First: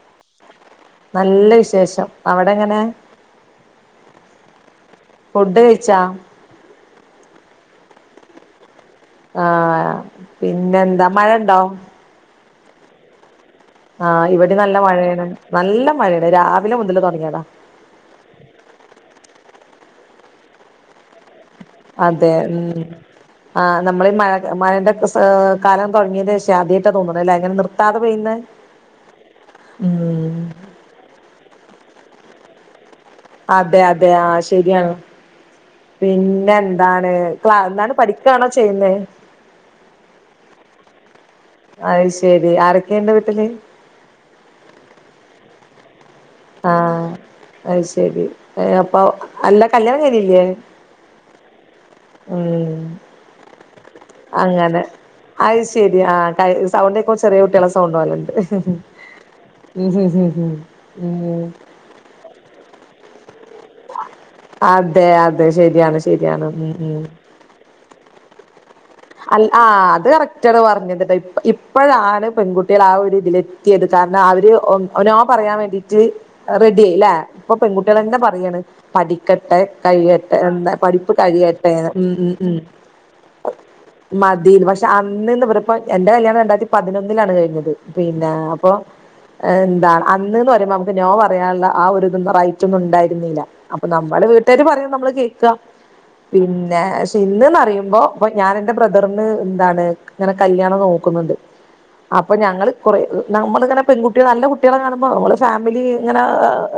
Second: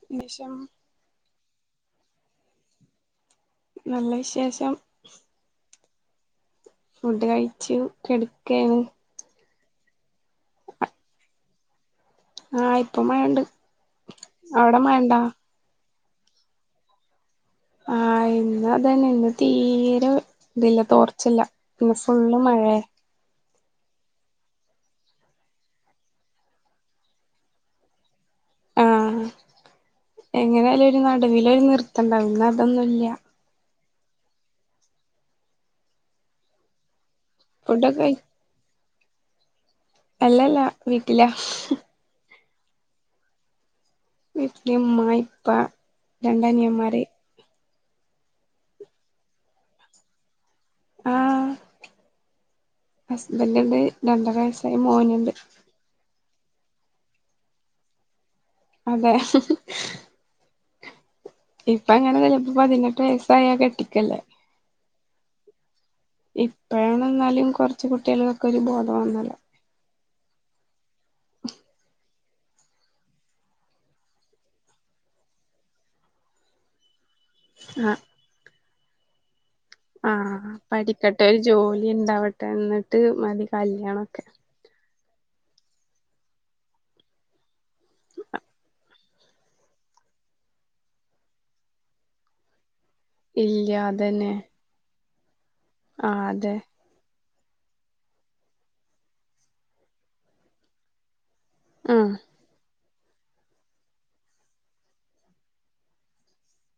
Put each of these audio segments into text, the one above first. [unintelligible] നല്ല വിശേഷം അവിടെങ്ങനെ നല്ല വിശേഷം ഫുഡ് കഴിച്ചോ ഫുഡ് കഴിച്ചു കെടക്കാണ് ആഹ് പിന്നെന്താ മഴണ്ടോ ആഹ് ഇപ്പ മഴ ഉണ്ട് ആഹ് ഇവിടെ നല്ല മഴയാണ് നല്ല മഴയാണ് രാവിലെ മുതല് തുടങ്ങിയതാ ആഹ് ഇന്ന് അതന്നെ ഇന്ന് തീരെ ഇതില്ല തോർച്ചല്ല ഇന്ന് അതെ ഫുള്ള് ഉം മഴേ ആഹ് നമ്മൾ ഈ മഴ മഴന്റെ കാലം തുടങ്ങിന്റെ ശേഷേ ആദ്യായിട്ട തോന്നണല്ലെ ഇങ്ങനെ നിർത്താതെ പെയ്യണെ ആഹ്. എങ്ങനായാലും നടുവിലൊരു നിർത്തണ്ടാവും ഇന്ന് അതൊന്നുല്ല. അതെ അതെ ആഹ് ശരിയാണ്. പിന്നെ എന്താണ് ക്ലാ എന്താണ് ഫുഡൊക്കെ കഴി പഠിക്കാണോ ചെയ്യുന്നേ? അല്ലല്ല വീട്ടിലാ. അഹ് ശെരി. ആരൊക്കെ ണ്ട് വീട്ടില്? വീട്ടില് ഇമ്മ, ഇപ്പ, രണ്ടനിയന്മാര് ആഹ് അഹ് ശരി. അപ്പം അല്ല കല്യാണം കഴിഞ്ഞില്ലേ? ഉം ഹസ്ബൻന്റ്ണ്ട്, രണ്ടര വയസ്സായ അങ്ങനെ മോന് ണ്ട്. അത് ശരി. ആഹ് കയ് സൗണ്ട് കേക്കുമ്പം ചെറിയ കുട്ട്യാളെ സൗണ്ട് പോലണ്ട്. അതെ ഉം ഇപ്പം അങ്ങനോന്ന്ല്ല. ഇപ്പം പതിനെട്ട് വയസ്സായ കെട്ടിക്കല്ലേ. അതെ അതെയ ശരിയാണ് ശരിയാണ്. ഉം ഉം ന്നാലും കൊർച്ച് കുട്ടികൾക്കൊക്കെ ഒരു ബോധം വന്നല്ലോ. ആഹ് അത് കറക്റ്റ് ആണ് പറഞ്ഞത്ട്ടോ. ഇപ് ഇപ്പഴാണ് പെൺകുട്ടികള് ആ ഒരു ഇതിൽ എത് ത്തിയത് കാരണം അവര് ഒം നോ പറയാൻ വേണ്ടീട്ട് റെഡി ആയില്ലേ. ഇപ്പം ആഹ് പെൺകുട്ടിയേളെന്നെ പറയാണ്. പഠിക്കട്ടെ കഴിയട്ടെ ആഹ് എന്താ പഠിപ്പ് കഴിയട്ടെന്ന്. ഉം ഉം ഉം ട്ട് മതി കല്യാണം മതിന്ന് പക്ഷെ അന്ന് ഇന്നവര്പ്പോ ഇന്റെ കല്യാണം രണ്ടായിരത്തി പതിനൊന്നിലാണ് കഴിഞ്ഞത് പിന്നെ അപ്പൊ എന്താണ് അന്ന് ന്ന് പറയുമ്പം നമുക്ക് നോ പറയാനുള്ള ആ ഒരു ഇതൊന്നും റൈറ്റ് ഒന്നും ഉണ്ടായി രുന്നീല. ഇല്ല അപ്പൊ നമ്മളെ അതന്നെ വീട്ടാര് പറയും നമ്മള് കേക്കാ. ആഹ് അതെ പിന്നെ സ് ഇന്ന് ന്ന് പറയുമ്പോ ഇപ്പൊ ഞാൻ എന്റെ ബ്രദറിന് എന്താണ് ഇങ്ങനെ കല്യാണം നോക്കുന്നുണ്ട്. ആഹ് അപ്പം ഞങ്ങള് കൊറെ നമ്മളിങ്ങനെ പെൺകുട്ടിക നല്ല കുട്ടികളെ കാണുമ്പം നമ്മള് ഫാമിലി ഇങ്ങനെ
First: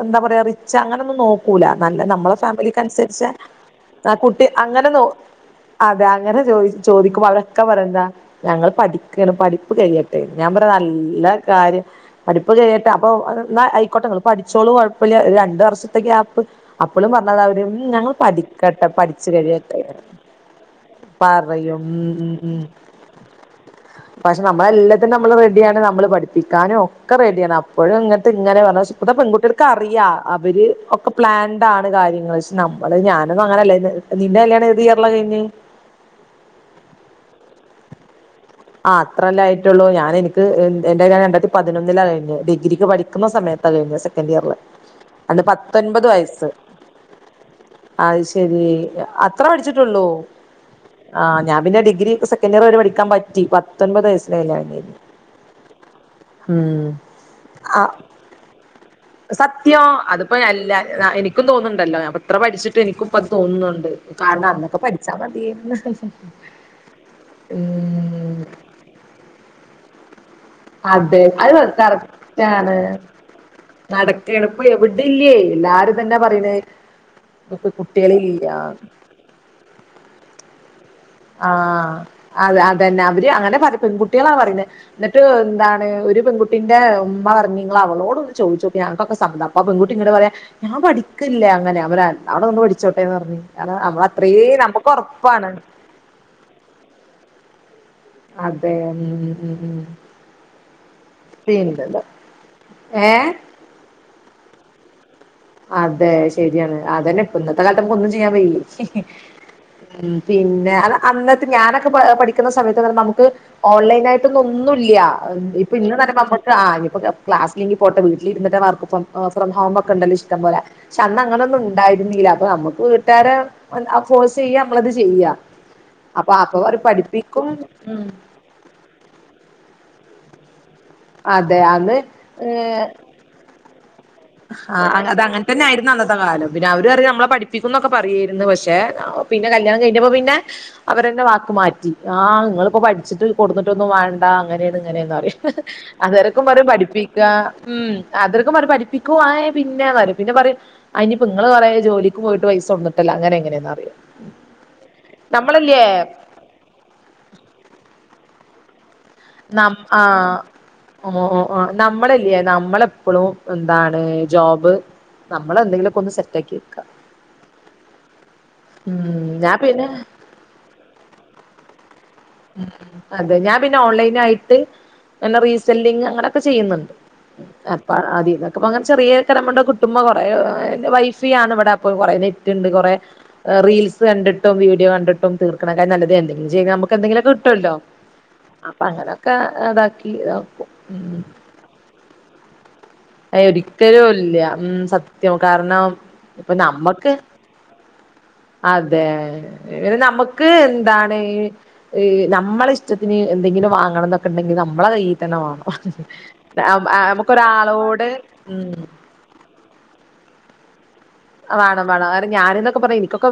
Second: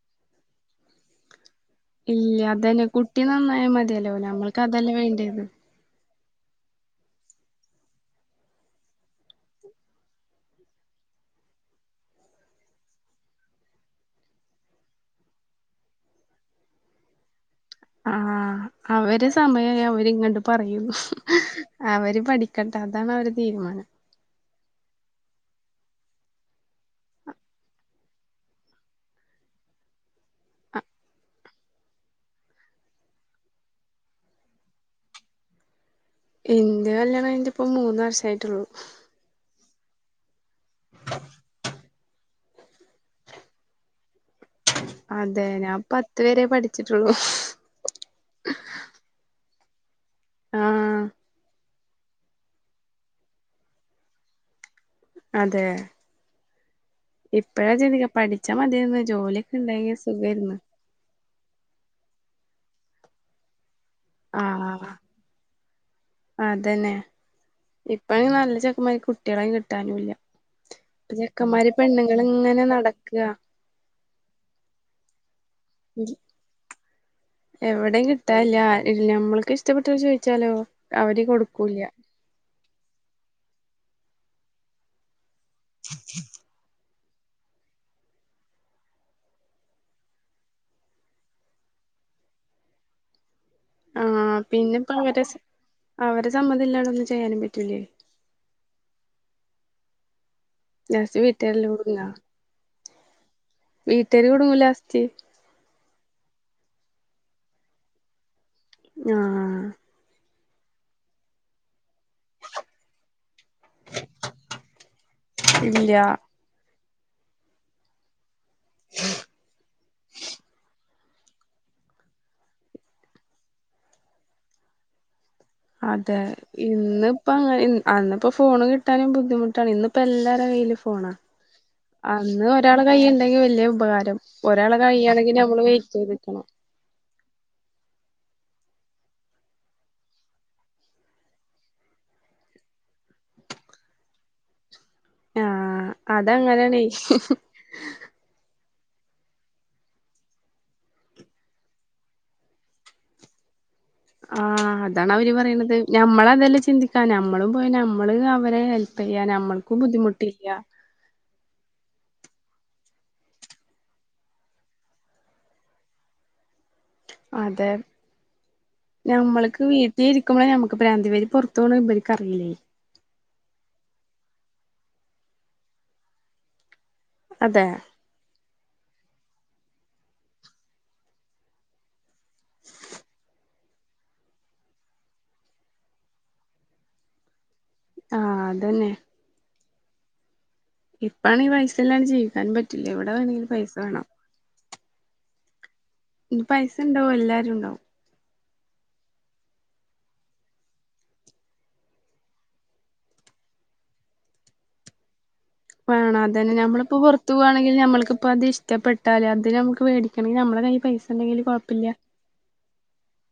എന്താ പറയാ റിച്ച് അങ്ങനൊന്നും നോ ക്കൂല്ല. നല്ല നമ്മളെ ഇല്ല അതന്നെ കുട്ടി ഫാമിലിക്കനുസരിച്ച നന്നായാ ആ മതിയല്ലോ കുട്ടി നമ്മൾക്ക് അങ്ങനെ അതല്ലേ നോ വേണ്ടിയത് അതെ അങ്ങനെ ചോയി ചോദിക്കുമ്പം അവരൊക്കെ പറയെന്താ ഞങ്ങൾ പഠിക്കാണ്. പഠിപ്പ് കയ്യട്ടെ ന്ന്. ഞാൻ പറയാ നല്ല കാര്യം പഠിപ്പ് കയിയട്ടെ അപ്പൊ ന്നാ അയിക്കോട്ടെ ങ്ങള് പഠിച്ചോളൂ കൊയപ്പല്ല ഒര് രണ്ടു വർഷത്തെ ഗ്യാപ്പ് അപ്പളും പറഞ്ഞതാ അവര് ഞങ്ങൾ ആഹ് പഠിക്കട്ടെ അവരെ പഠിച്ചു കഴിയട്ടെ സമയായാ അവരിങ്ങണ്ട് പറയും. പറയും ഉം അവര് ഉം ഉം പഠിക്കട്ടെ അതാണവരെ തീരുമാനം. പക്ഷെ നമ്മളെല്ലത്തിനും നമ്മള് റെഡിയാണ്. നമ്മള് പഠിപ്പിക്കാനും ഒക്കെ റെഡിയാണ് അപ്പോഴും ഇങ്ങട്ട് ഇങ്ങനെ പറഞ്ഞെ ഇപ്പത്തെ പെൺകുട്ടികൾക്ക് അറിയാം അവര് ഒക്കെ പ്ലാൻഡാണ് കാര്യങ്ങള്. ശേ നമ്മള് ഞാനൊന്നും അങ്ങനല്ലേന്ന് നിന്റെ കല്യാണം ഏത് ഇയർലാ കഴിഞ്ഞെ? ഇന്റെ കല്യാണം കഴിഞ്ഞ് ട്ടിപ്പം മൂന്ന് വർഷായിട്ടൊള്ളു. അത്രല്ലായിട്ടൊള്ളൂ. ഞാന് ഇൻക്ക് എഹ് എന്റല്യാണം രണ്ടായിത്തി പതിനൊന്നിലാ കഴിഞ്ഞെ. ഡിഗ്രിക്ക് പഠി ക്കുന്ന സമയത്താ കഴിഞ്ഞെ. സെക്കൻ്റിയർല്. അതെ ഞാൻ പത്ത് വരെ പഠിച്ചിട്ടുള്ളു. അത് ശെരി അത്ര പഠിച്ചിട്ടുള്ളൂ. ആഹ് ഞാൻ പിന്നെ ഡിഗ്രി സെ ക്കൻ്റിയറ് വരെ പഠിക്കാൻ പറ്റി. പത്തൊൻപത് വയസ്സിലാ കല്യാണം കഴിഞ്ഞെ. അതെ. ഇപ്പഴാ ചിന്തിക്കാ പഠിച്ചാ മതിയെന്നു സത്യോം. അതിപ്പോ അല്ല എനിക്കും തോന്ന്ണ്ടല്ലോ ഞാൻ ഇത്ര പഠിച്ചിട്ടും എനിക്കും ഇപ്പത് തോന്നുന്നുണ്ട്. കാരണം അന്നൊക്കെ ആഹ് പഠിച്ചാ മതിയേര്ന്ന്. ഇപ്പെ അയ്നു നല്ല ചെക്കന്മാർക്ക് കുട്ടിയേളെ കിട്ടാനുംല്ല. അതെ. അത് സത് ഇങ്ങനെ കററ്റാണ്. നടക്കാ നടക്കാണ് ഇപ്പെ എവിടീല്ലേ എല്ലാരും ഇതന്നെ പറയ്ണത്. ഇന്ന്പ്പ കുട്ടിയേളില്ല ഞമ്മൾക്ക് ഇഷ്ടപ്പെട്ടത് ചോദിച്ചാലോ അവര് കൊടുക്കൂല്ല ആഹ അത അതന്നെ അവര് അങ്ങനെ പറിം പെൺകുട്ടികളാ പറയുന്നത് എന്നിട്ട് എന്താണ് ഒരു പെൺകുട്ടിന്റെ ഉമ്മ പറഞ്ഞ് ഇങ്ങൾ അവളോട് ഒന്ന് ചോദിച്ച് നോക്കി ഞങ്ങക്കൊക്കെ സമ്മത അപ്പ ആ പെൺകുട്ടി ഇങ്ങട് പറയാ ഞാൻ പഠിക്കല്ലേ അങ്ങനെ അവര് അവിടെന്ന് പഠിച്ചോട്ടേന്ന് പറഞ്ഞഞ് കാരണം നമ്മള് ആഹ് അത്രയും പിന്നെ നമ്മക്ക് ഇപ്പ അവരെ ഉറപ്പാണ് അവരെ സമ്മതം ഇല്ലാതൊന്നും ചെയ്യാനും പറ്റൂലേ അതെ ഉം ഉം ഉം ലാസ്റ്റ് [unintelligible] [inaudible] ഏ വീട്ടാര് കുടുങ്ങും ലാസ്റ്റ് അതെ ശരിയാണ് അതന്നെ ഇപ്പൊ ഇന്നത്തെ കാലത്ത് നമുക്ക് ഒന്നും ചെയ്യാൻ വെയ്യായ് ഉ ആഹ് പിന്നെ അ അന്നത്തെ ഞാനൊക്കെ പഠിക്കുന്ന സമയത്ത്ന്ന് പറയുമ്പോ നമുക്ക് ഓൺലൈനായിട്ടൊന്നും ഒന്നുല്ല്യ ഇപ്പൊ ഇല്ല ഇന്ന്ന്നറിമ്പോ നമുക്ക് ആ ക്ലാസ് ഇല്ലെങ്കിൽ പോട്ടെ വീട്ടിൽ ഇരിന്ന്ട്ട് വർക്ക് ഫ്രം ഹോം ഒക്കെ ഇണ്ടല്ല ഇഷ് പക്ഷെ അന്ന് അങ്ങന ഒന്നും ഉണ്ടായിരുന്നീല്ല അപ്പൊ നമ്മുക്ക് വീട്ടാരെ ഫോഴ്സ് ചെയ്യ നമ്മളത് ചെയ്യാ അതെ ഇന്നിപ്പ അങ്ങനെ ഉം അന്നിപ്പൊ ഫോണ് കിട്ടാനും ബുദ്ധിമുട്ടാണ് ഇന്നിപ്പോ എല്ലാരെ കയ്യിലും ഫോണാണ് അന്ന് ഒരാള കൈ വലിയ ഉപകാരം ഒരാൾ ആഹ് അത് കഴിയണെങ്കിൽ അങ്ങനെ നമ്മള് തന്നെ വെയിറ്റ് ആയിരുന്നു അന്നത്തെ ചെയ്ത്ക്കണം കാലം പിന്നെ അവുര് പറിയും നമ്മളെ പഠിപ്പിക്കുന്നൊക്കെ പറയേരുന്നു പക്ഷേ പിന്നെ കല്യാണം കഴിഞ്ഞപ്പോ പിന്നെ അവരന്നെ വാക്ക് മാറ്റി ആ ഇങ്ങളിപ്പോ പഠിച്ചിട്ട് കൊടുന്നിട്ടൊന്നും വേണ്ട അങ്ങനെയാണ് ഇങ്ങനെയന്ന് ആഹ് അന്നേരൊക്കെ പറയും അതങ്ങനാണേ പഠിപ്പിക്ക ഉം അതൊരെക്കെ പറയും പഠിപ്പിക്ക ആ പിന്നെ പറും പിന്നെ പറയും അയ്നിപ്പ ഇങ്ങള് കൊറെ ജോലിക്ക്‌ പോയിട്ട് പൈസകൊട്ന്നട്ടല്ലേ അങ്ങനെ ഇങ്ങനെന്ന് പറിയും ആ അതാണ് അവര് പറിയണത് നമ്മളതല്ലേ ചിന്തിക്കാ നമ്മളും പോയി നമ്മള് അവരെ ഹെൽ പ്പ് ചെയ്യാന് നമ്മൾക്കും ബുദ്ധിമുട്ടില്ല. ഓ ഓ നമ്മളെല്ലേ നമ്മളെപ്പളും എന്താണ് ജോബ് നമ്മളെന്തെങ്കിലൊക്കെ ഒന്ന് സെറ്റാക്കി വെക്ക. അതെ ഉം ഞാൻ ഞമ്മൾക്ക് പിന്നെ വീട്ടിര് ക്കുമ്പളെ നമുക്ക് പ്രാന്ത് വെരും ഇവര് പൊറത്ത് പോണ് ഇവർക്ക് അറിയില്ലേ അതെ ഞാൻ പിന്നെ ഓൺലൈൻ ആയിട്ട് ഇങ്ങനെ റീസെല്ലിങ് അങ്ങനെയൊക്കെ ചെയ്യുന്നുണ്ട് അതെ അപ്പ അതീന്നൊക്കെ ഇപ്പ അങ്ങനെ ചെറിയ ഒക്കെ ഒരു എമൗണ്ട് ഒക്കെ കുട്ടുമ്പ കൊറേ വൈഫി ആണ് ഇവിടെ അപ്പ കുറ നേ ണ്ട് കുറേ റീൽസ് കണ്ടിട്ടും വീഡിയോ കണ്ടിട്ടും തീർക്കണെക്കായി നല്ലത് എന്തെങ്കിലും ചെയ്യ്ത് നമുക്ക്. എന്തെങ്കിലൊക്കെ കിട്ടുല്ലോ ആഹ് അപ്പൊ അതന്നെ അങ്ങനെയൊക്കെ ഇതാക്കി. ഉം ഇപ്പാണെങ്കി പൈസ ഇല്ലാണ്ട് ജീവിക്കാനും പറ്റില്ല എവിടെ അയി വേണെങ്കിലും പൈസ വേണം ഒരിക്കലും ഇല്ല ഉം സത്യം സത്യം കാരണം ഇനി ഇപ്പൊ പൈസ ഉണ്ടാവും നമ്മക്ക്. എല്ലാരും ഉണ്ടാവും അതെ നമുക്ക് എന്താണ്. നമ്മളെ ഇഷ്ടത്തിന് എന്തെങ്കിലും വാങ്ങണം ഇന്നൊക്കെണ്ടെങ്കിൽ നമ്മളെ കയ്യിൽ തന്നെ അതന്നെ വേണം. നമ്മളിപ്പോ നമുക്കൊരാളോട് ഉം. കല്യാണത്തിന് നമുക്ക് വേടിക്കെണെങ്കിൽ നമ്മളെ കയ്യിൽ പൈസ കിട്ടാ. ആ വാണം വാണം ഞാനിന്നൊക്കെ പറഞ്ഞ ഇനിക്കൊക്കെ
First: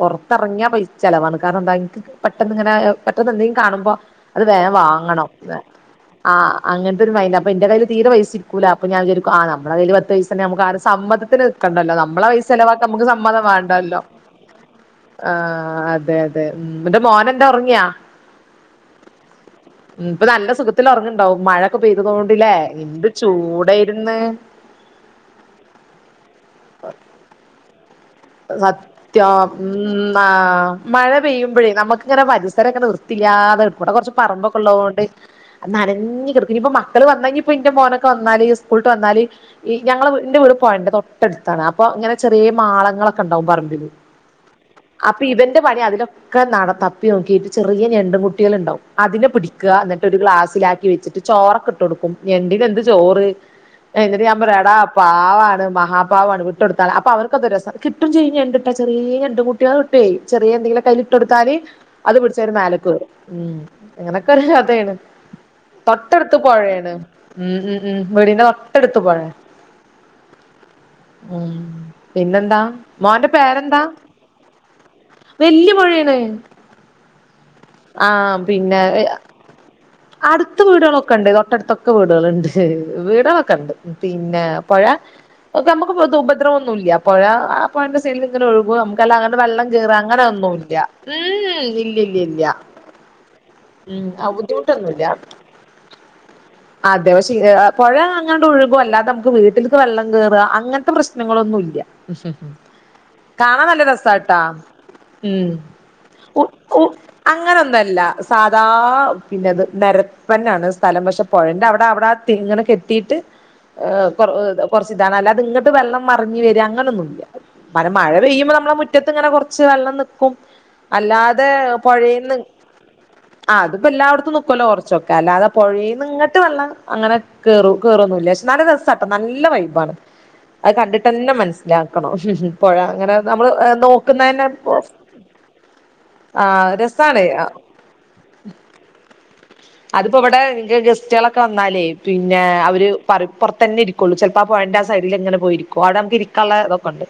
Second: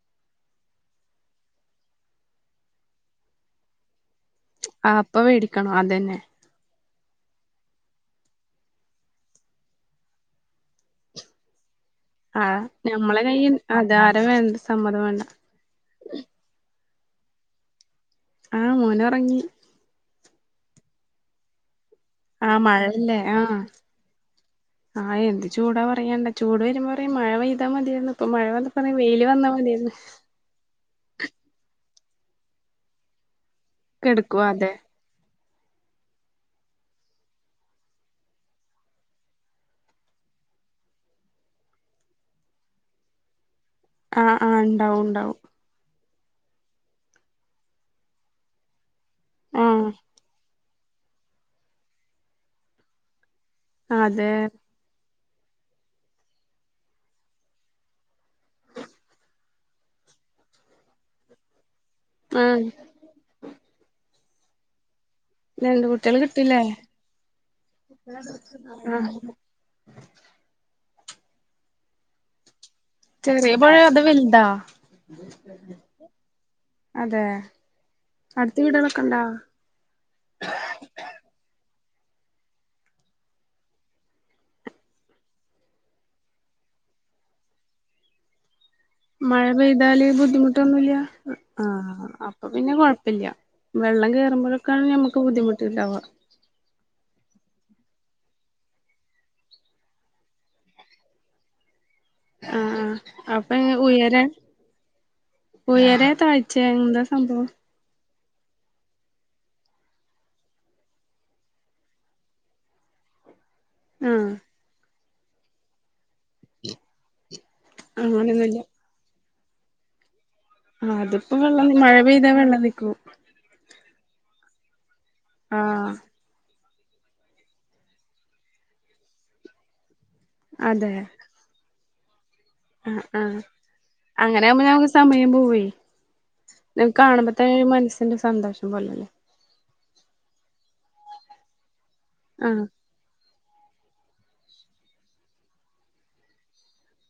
പുറത്തറങ്ങിയ പൈസ ചിലവാണ് കാരണം എന്താ ഇനിക്ക് പെട്ടെന്ന് ഇങ്ങനെ പെട്ടെന്ന് എന്തെങ്കിലും കാണുമ്പോ അത് വേം ആ അപ്പൊ വാങ്ങണം മേടിക്കണം അതന്നെ ആ അങ്ങനത്തെ ഒരു മൈന്റ് അപ്പ ഇന്റെ കൈല് തീരെ പൈസിക്കൂല അപ്പ ഞാൻ വിചാരിക്കും ആ നമ്മുടെ കയ്യിൽ പത്ത് പൈസണ്ടെങ്കി തന്ന നമുക്ക് ആരേം സമ്മതത്തിന് നിക്കണ്ടല്ലോ. നമ്മളെ ആ പൈസ ചെലവാക്കാൻ നമുക്ക് നമ്മളെ സമ്മതം കയ്യിൽ വേണ്ടല്ലോ അധാരം വേണ്ട സമ്മതം വേണ്ട ആ അതെ തെ ന്നിട്ട് മോനെന്താ ഉറങ്ങിയാ. ആഹ് മോന് ഉറങ്ങി. ഇപ്പൊ നല്ല സുഖത്തിൽ ഉറങ്ങ്ണ്ടാവും മഴൊക്കെ ആ പെയ്തതോണ്ട്ല്ലേ എന്ത്‌ ചൂടേര്ന്ന്. ആഹ് എന്ത് ചൂടാ പറയണ്ട ചൂട് വരുമ്പോ പറയും മഴ പെയ്താ മതിയന്ന് ഇപ്പ മഴ. വന്നപ്പോ സത്യം പറയും വെയില് വന്നാ മതിയായിരുന്നു ഉം ആഹ്. മഴ പെയ്യുമ്പോഴേ നമുക്ക് ഇങ്ങനെ പരിസര ഇങ്ങനെ വൃത്തില്ലാതെ ഇവിടെ കുറച്ച് കെടുക്കുവാ അതെ പറമ്പൊക്കെള്ളതോണ്ട്. നനഞ്ഞ കടക്കുംഇനിപ്പ മക്കള് വന്നാഇപ്പ ഇന്റെ മോനൊക്കെ വന്നല് സ്കൂൾട്ട് വന്നാല്. ഈ ഞങ്ങളെ ന്റെ വീട് പോഴന്റെ തൊട്ടടുത്താണ് അപ്പൊ ഇങ്ങനെ ചെറിയ മാളങ്ങള ഇണ്ടാവും പറമ്പിൽ ആ ആ ഉണ്ടാവും അപ്പ ഉണ്ടാവും ഇവര്. എന്റെ പണി അതിലൊക്കെ നട തപ്പി നോക്കിയിട്ട് ചെറിയ ഞണ്ട് കുട്ടികൾ ഉണ്ടാവും. അതിനെ ആ പിടിക്കഎന്നിട്ട് ഒരു ഗ്ലാസ്സിലാക്കി വെച്ചിട്ട് ചോറൊക്കെ ഇട്ട് കൊടുക്കും ഞണ്ടിനെന്ത് ചോറ്. എന്നിട്ട് അതെ ഞാൻ പറയും എടാ പാവാണ് മഹാപാവാണ് വിട്ടൊടുത്തളാ അപ്പോഅവർക്കത് രസ കിട്ടും ചെയ്യുംഞണ്ട്ട്ടാൽ ചെറിയ ഞണ്ട് കുട്ടികളെ കിട്ടുയ് ചെറിയ എന്തെങ്കിലും അയില്ല് ഇട്ടുകൊടുതാല്ല്. അത് പിടിച്ച ആ ഓർ മേലക്ക് കേറും അങ്ങനൊക്കെ ഒരു കഥയാണ്. രണ്ട് കുട്ടികൾ തൊട്ടെടുത്ത് കിട്ടില്ലേ പൊഴയാണ് ഉം ഉം വീടിന്റെ തൊട്ടടുത്ത് പോഴേ. ഉം പിന്നെന്താ. മോന്റെ ചെറിയപൊഴ പേരെന്താ അത് വല്താ? വല്യ പുഴയാണ് അതെ ആ അടുത്ത പിന്നെ വീടുകളൊക്കെ ണ്ടോ? അടുത്ത വീടുകളൊക്കെ ഉണ്ട് തൊട്ടടുത്തൊക്കെ വീടുകൾണ്ട് വീടുകളൊക്കെ ഉണ്ട്. പിന്നെ പൊഴാ. നമുക്ക് ഉപദ്രവന്നുല്ല പൊഴാ പോഴ ടെസൈഡിൽങ്ങനെ ഒഴുകും നമുക്ക് മഴ പെയ്താല് ബുദ്ധിമുട്ടൊന്നുല്ല ഉം ആ ഇല്ല ആ ഇല്ല ഇല്ല അപ്പൊ പിന്നെ കൊഴപ്പില്ല. ഉം വെള്ളം കയറുമ്പോഴൊക്കെയാണ് ബുദ്ധിമുട്ടൊന്നുല്ല നമക്ക് ബുദ്ധിമുട്ടിണ്ടാവ. അതെ പക്ഷേ പുഴ അങ്ങനെ ഒഴുകും അല്ലാതെ നമുക്ക് വീട്ടിലേക്ക് വെള്ളം കയറ അങ്ങനത്തെ പ്രശ്നങ്ങളൊന്നും ഇല്ല. ആഹ് അപ്പൊ ഉംകാണാൻ നല്ല ഉയരെ രസട്ടാ. ഉം ഉയരെ ഉ താഴ്ചെ ഉ എന്താ സംഭവം അങ്ങനൊന്നല്ല. സാധാ പിന്നെത് നേര പ്പന്നാണ് സ്ഥലം പക്ഷെ പുഴന്റെ അവിടെ അവിടെ തിങ്‌ന്ന്ക്കെട്ടീയിട്ട് ആഹ് കുറച്ച് ഇതാണ് അല്ലാതെ ഇങ്ങട്ട് വെള്ളം മറിഞ്ഞഞ് വരുക അങ്ങനെൊന്നു ഇല്ല മന മഴ പെയ്യുമ്പോ അങ്ങനൊന്നുല്ല നമ്മളെ മുറ്റത്ത് ഇങ്ങെ കുറച്ച് വെള്ളം നിക്കും അല്ലാതെ പുഴേന്ന് നിക്കൊ ആഹ അതിപ്പോ എല്ലായിടത്തും നിക്കുവല്ലോ കൊറച്ചൊക്കെ അല്ലാതെ ആഹ് പുഴേന്ന് ഇങ്ങട്ട് വെള്ളം അങ്ങനെ കേറ കേറൊന്നില്ല പക്ഷെ നല്ല രസാട്ട നല്ല വൈബ്ആണ് അത് അതെ കണ്ടിട്ട് തന്നെ മനസ് ലാക്കണം പുഴ ആഹ് അങ്ങനെ ആഹ് നമ്മള് അങ്ങനെ നോക്കുന്നന്നെ ആകുമ്പോ നമുക്ക് സമയം പോവേ ആഹ രസാണെ ന്റെ സന്തോഷം കൊണ്ടന്നേ അതിപ്പോ ഇവിടെ നിക്ക് ഗെസ്റ്റുകളൊക്കെ വന്നാലേ പിന്നെ ആഹ് അവര് പറിം പുറത്തു തന്നെ ഇരിക്കൊള്ളൂ ചിലപ്പോ ആ പോഴന്റെ ആഹ സൈഡിൽ ഇങ്ങനെ പോയിരിക്കും ആടെ നമുക്ക് ഇരിക്കാനുള്ളതൊക്ക ഉണ്ട്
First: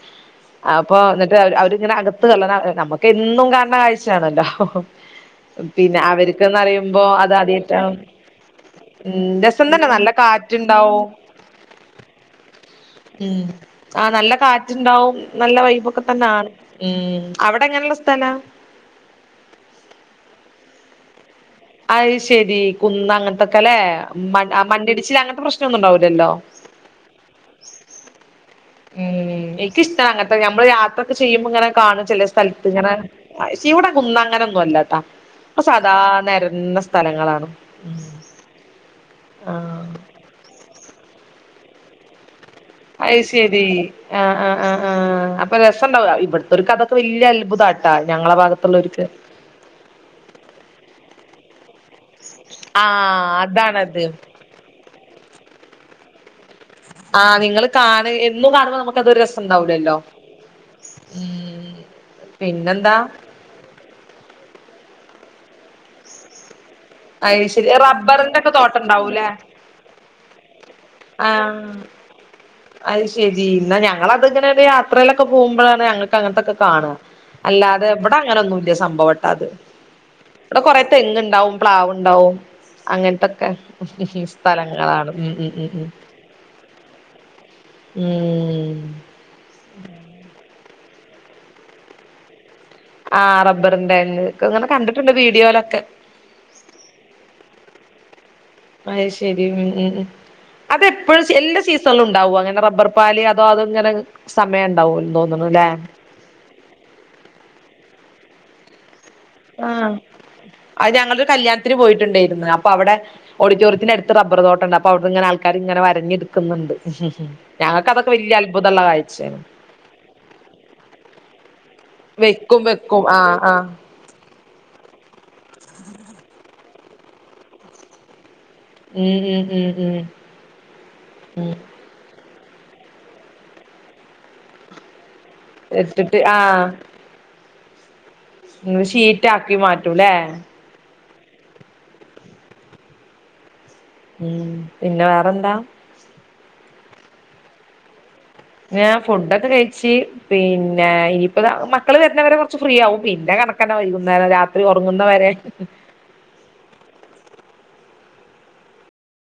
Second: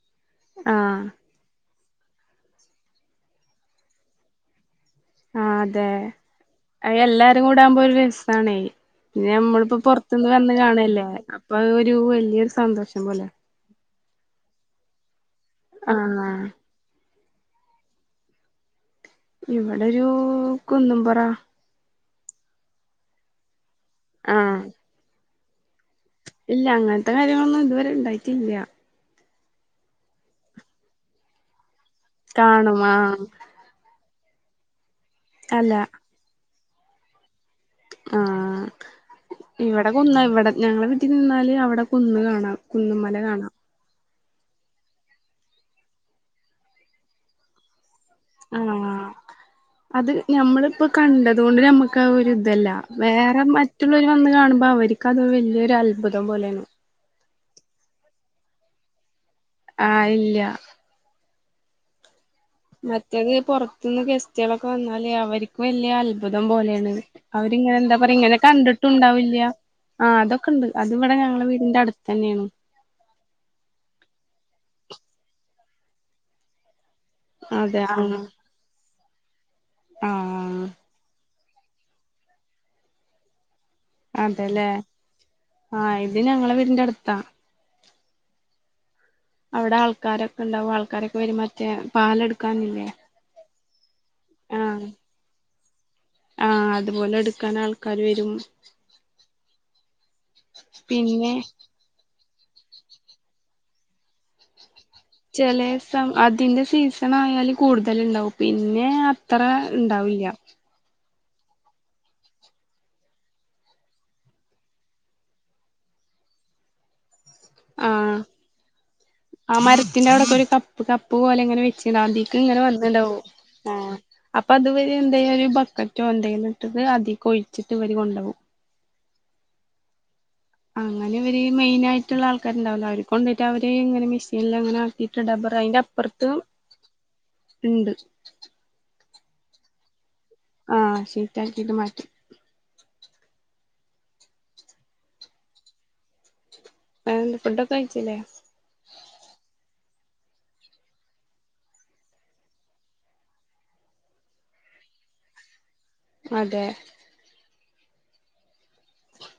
അപ്പൊ ആഹ് എന്നിട്ട് അവരിങ്ങനെ അകത്ത് കള്ളണം നമുക്ക് എന്നും കാണണ കാഴ്ചയാണല്ലോ ആഹ അതെ പിന്നെ അവർക്ക്ന്ന് പറയുമ്പോ അത് എല്ലാരും കൂടെ ആകുമ്പോ ആദ്യായിട്ടാണ് ഒരു രസണേ പിന്ന ഉം രസം നമ്മളിപ്പോ തന്നെ നല്ല പുറത്തുന്ന് വന്ന് കാണല്ലേ കാറ്റുണ്ടാവും അപ്പൊ ഒരു വല്യൊരു സന്തോഷം പോലെ ആഹ നല്ല കാറ്റുണ്ടാവും നല്ല വൈബ്ഒക്കെ തന്നെ ആഹ് ആണ് ഉമ് അവിടെ എങ്ങനെയുള്ള സ്ഥലാ ഇവിടോരു കുന്നുംപൊറാ അത് ശെരി കുന്ന അങ്ങനത്തെക്കെ അല്ലെ ആഹ് മണ്ണിടിച്ചിൽ അങ്ങനത്തെ പ്രശ്നം ഒന്നും ഉണ്ടാവില്ലല്ലോ ഇല്ല അങ്ങനത്തെ കാര്യങ്ങളൊന്നും ഇതുവരെ ഉണ്ടായിട്ടില്ല ഉംമ് എനിക്കിഷ്ടമാണ് അങ്ങനത്തെ ഞമ്മള് യാത്രൊക്കെ ചെയ്യുമ്പോ ഇങ്ങനെ കാണും ചെലെ സ്ഥലത്ത് കാണും ഇങ്ങനെ ആഹ് ഇവിടെ കുന്ന അങ്ങനൊന്നും അല്ലാട്ടാ ഒക്കെ അല്ല സാദാ നിരന്ന സ്ഥലങ്ങളാണ് ആഹ് ആഹ് ഇവിടെ കുന്ന ഞങ്ങളുടെ വീട്ടിൽ നിന്നാൽ അവിടെ കുന്ന് കാണാം അ കുന്നുമല കാണാം ശരി ആഹ ആഹ ആഹ അപ്പൊ രസംണ്ടാവും ഇവിടത്തോൽക്ക് അതൊക്കെ വല്യ അത്ഭുത ഞങ്ങളുടെ ഭാഗത്തുള്ള ആഹ് ഓര്ക്ക് അത് ഞമ്മളി ഇപ്പോ കണ്ടതുകൊണ്ട് നമുക്ക് ആ ഒരു ആഹ് വേറെ അതാണത് മറ്റുള്ളവർ വന്ന് കാണുമ്പോ അവർക്ക് അത് വലിയൊരു അത്ഭുതം പോലെയാണ് ആഹാ നിങ്ങള് കാണ് എന്നും കാണുമ്പോ നമുക്ക് അതരു രസംഉണ്ടാവൂലല്ലോ ആഹ് ഇല്ല [unintelligible] മറ്റേത് പുറത്തുന്ന് ഗസ്റ്റുകളൊക്കെ വന്നാല് അവർക്ക് വല്യ അത്ഭുതം പോലെയാണ്. അത് ശരി അവരിങ്ങനെ എന്താ പറ ഇങ്ങനെ റബ്ബറിന്റെക്കെ തോട്ടണ്ടാവൂലേ കണ്ടിട്ടുംണ്ടാവില്ല. ആഹാ അതൊക്കണ്ട് അത് ഇവടെ ഞങ്ങളെ ആഹ് വീടിന്റെ അടുത്ത്ന്നെയാണ്. അത് ശെരി ന്നാഞങ്ങളഅത്ങ്ങനെ യാത്രയിലൊക്കെ പോവുമ്പളാണ്. ഞങ്ങൾക്ക് അങ്ങനത്തൊക്കെ കാണും അതെ അല്ലാതെ ഇവടെ ആഹ് അങ്ങനെ ഒന്നുംല്ല സംഭവട്ടാ അത് ഇവിടെ ആഹ് കൊറെ തെങ്‌ ഉണ്ടാവും പ്ലാവ്ണ്ടാവും അങ്ങൻത്തൊക്കെ ഹ് ഹ് സ്ഥലങ്ങളാണ്. ഉം ഉം ഉം ഉം ത്ഞങ്ങളെ വീടിന്റെ അടുത്താ. ഉഹും. അവടെ ആൾക്കാരൊക്കെണ്ടാവും ആൾക്കാരൊക്കെവരും മറ്റേ പാലെടുക്കാനില്ലേ? ആഹാ റബറിന്റെ ഒക്കെ ഇങ്ങനെ കണ്ടിട്ടുണ്ട് വീഡിയോലൊക്കെ. ആഹാ അതുപോലെട്ക്കാൻ ആൾക്കാര് വരും അത്ശരി ഉും ഉം ഉം സെ അതെപ്പോഴും പിന്നെ എല്ലാ സീ തൊലുണ്ടാവോ അങ്ങന റബറ് പാൽ അതോ അത് ഇങ്ങനെ സമയം ഉണ്ടാവുല്ലോ. ചെലെസം അതിന്റെ സീസണ് ആയാൽ കൂടുതല്ണ്ടാവും പിന്നെ അത്ര ആഹ് ഇണ്ടാവില്യാ അത് ഞങ്ങളൊരു കല്യാണത്തിന് പോയിട്ടുണ്ടായിരുന്ന് അപ്പൊ അവടെ ഓഡിറ്റോറത്തിനടുത് ബ്ബർതോട്ടണ്ട് അപ്പോഅവ്ട്ന്ന്ങ്ങനെ ആൾക്കാര് ഇങ്ങനെ വരഞ്ഞെട്ക്ക്ന്ന്ണ്ട്. ഞങ്ങക്ക് അതൊക്കെ വല്യാ അത്ഭുതള്ള കാഴ്ചാണ് ൻ്റഅവിടകോഒരു കപ്പ് കപ്പ് പോലെങ്ങെ വെച്ചിണ്ടാവും അതീക്ക് ഇങ്ങനെ വെക്കും വെക്കും വന്ന്ണ്ടാവും ആഹ് ആഹ് അപ്പൊഅത് വര് എന്തെയ്യ് ഒരു ബക്കറ്റോ എന്തെലുട്ടിട്ട് അതിക്ക് ഒഴിച്ചിട്ട് ഇവര് കൊണ്ടോവും ഹും ഹും ഹും അങ്ങനെ ഇവര് മെയിനായിട്ട്ള്ള ആൾക്കാരുണ്ടാവും അവര് കൊണ്ടോയിട്ട് അവര് ഇങ്ങനെ മെഷീനിലങ്ങനെ ആക്കിട്ട് ഡബർ അയിന്റെ എടുത്തിട്ട് അപ്പർത്തും ആഹ് ഇണ്ട്. ഇങ്ങള് ഷീറ്റാക്കി മാറ്റുലേ? ആഹാ ഷീറ്റാക്കിട്ട് മാറ്റും. ഉം പിന്നെ വേറെന്താ? വേറെന്ത് ഫുഡൊക്കെ കഴിച്ചിലേ? ഏാ ഫുഡൊക്കെ കഴിച്ച്. പിന്നെ ഇനിപ്പമക്കള് വരുന്നവരെ കുറച്ച് ഫ്രീആവും. പിന്നെ കണക്കന്നെ വൈകുന്നേരം രാത് ത്രി ഉറങ്ങുന്ന വരെ അതെ.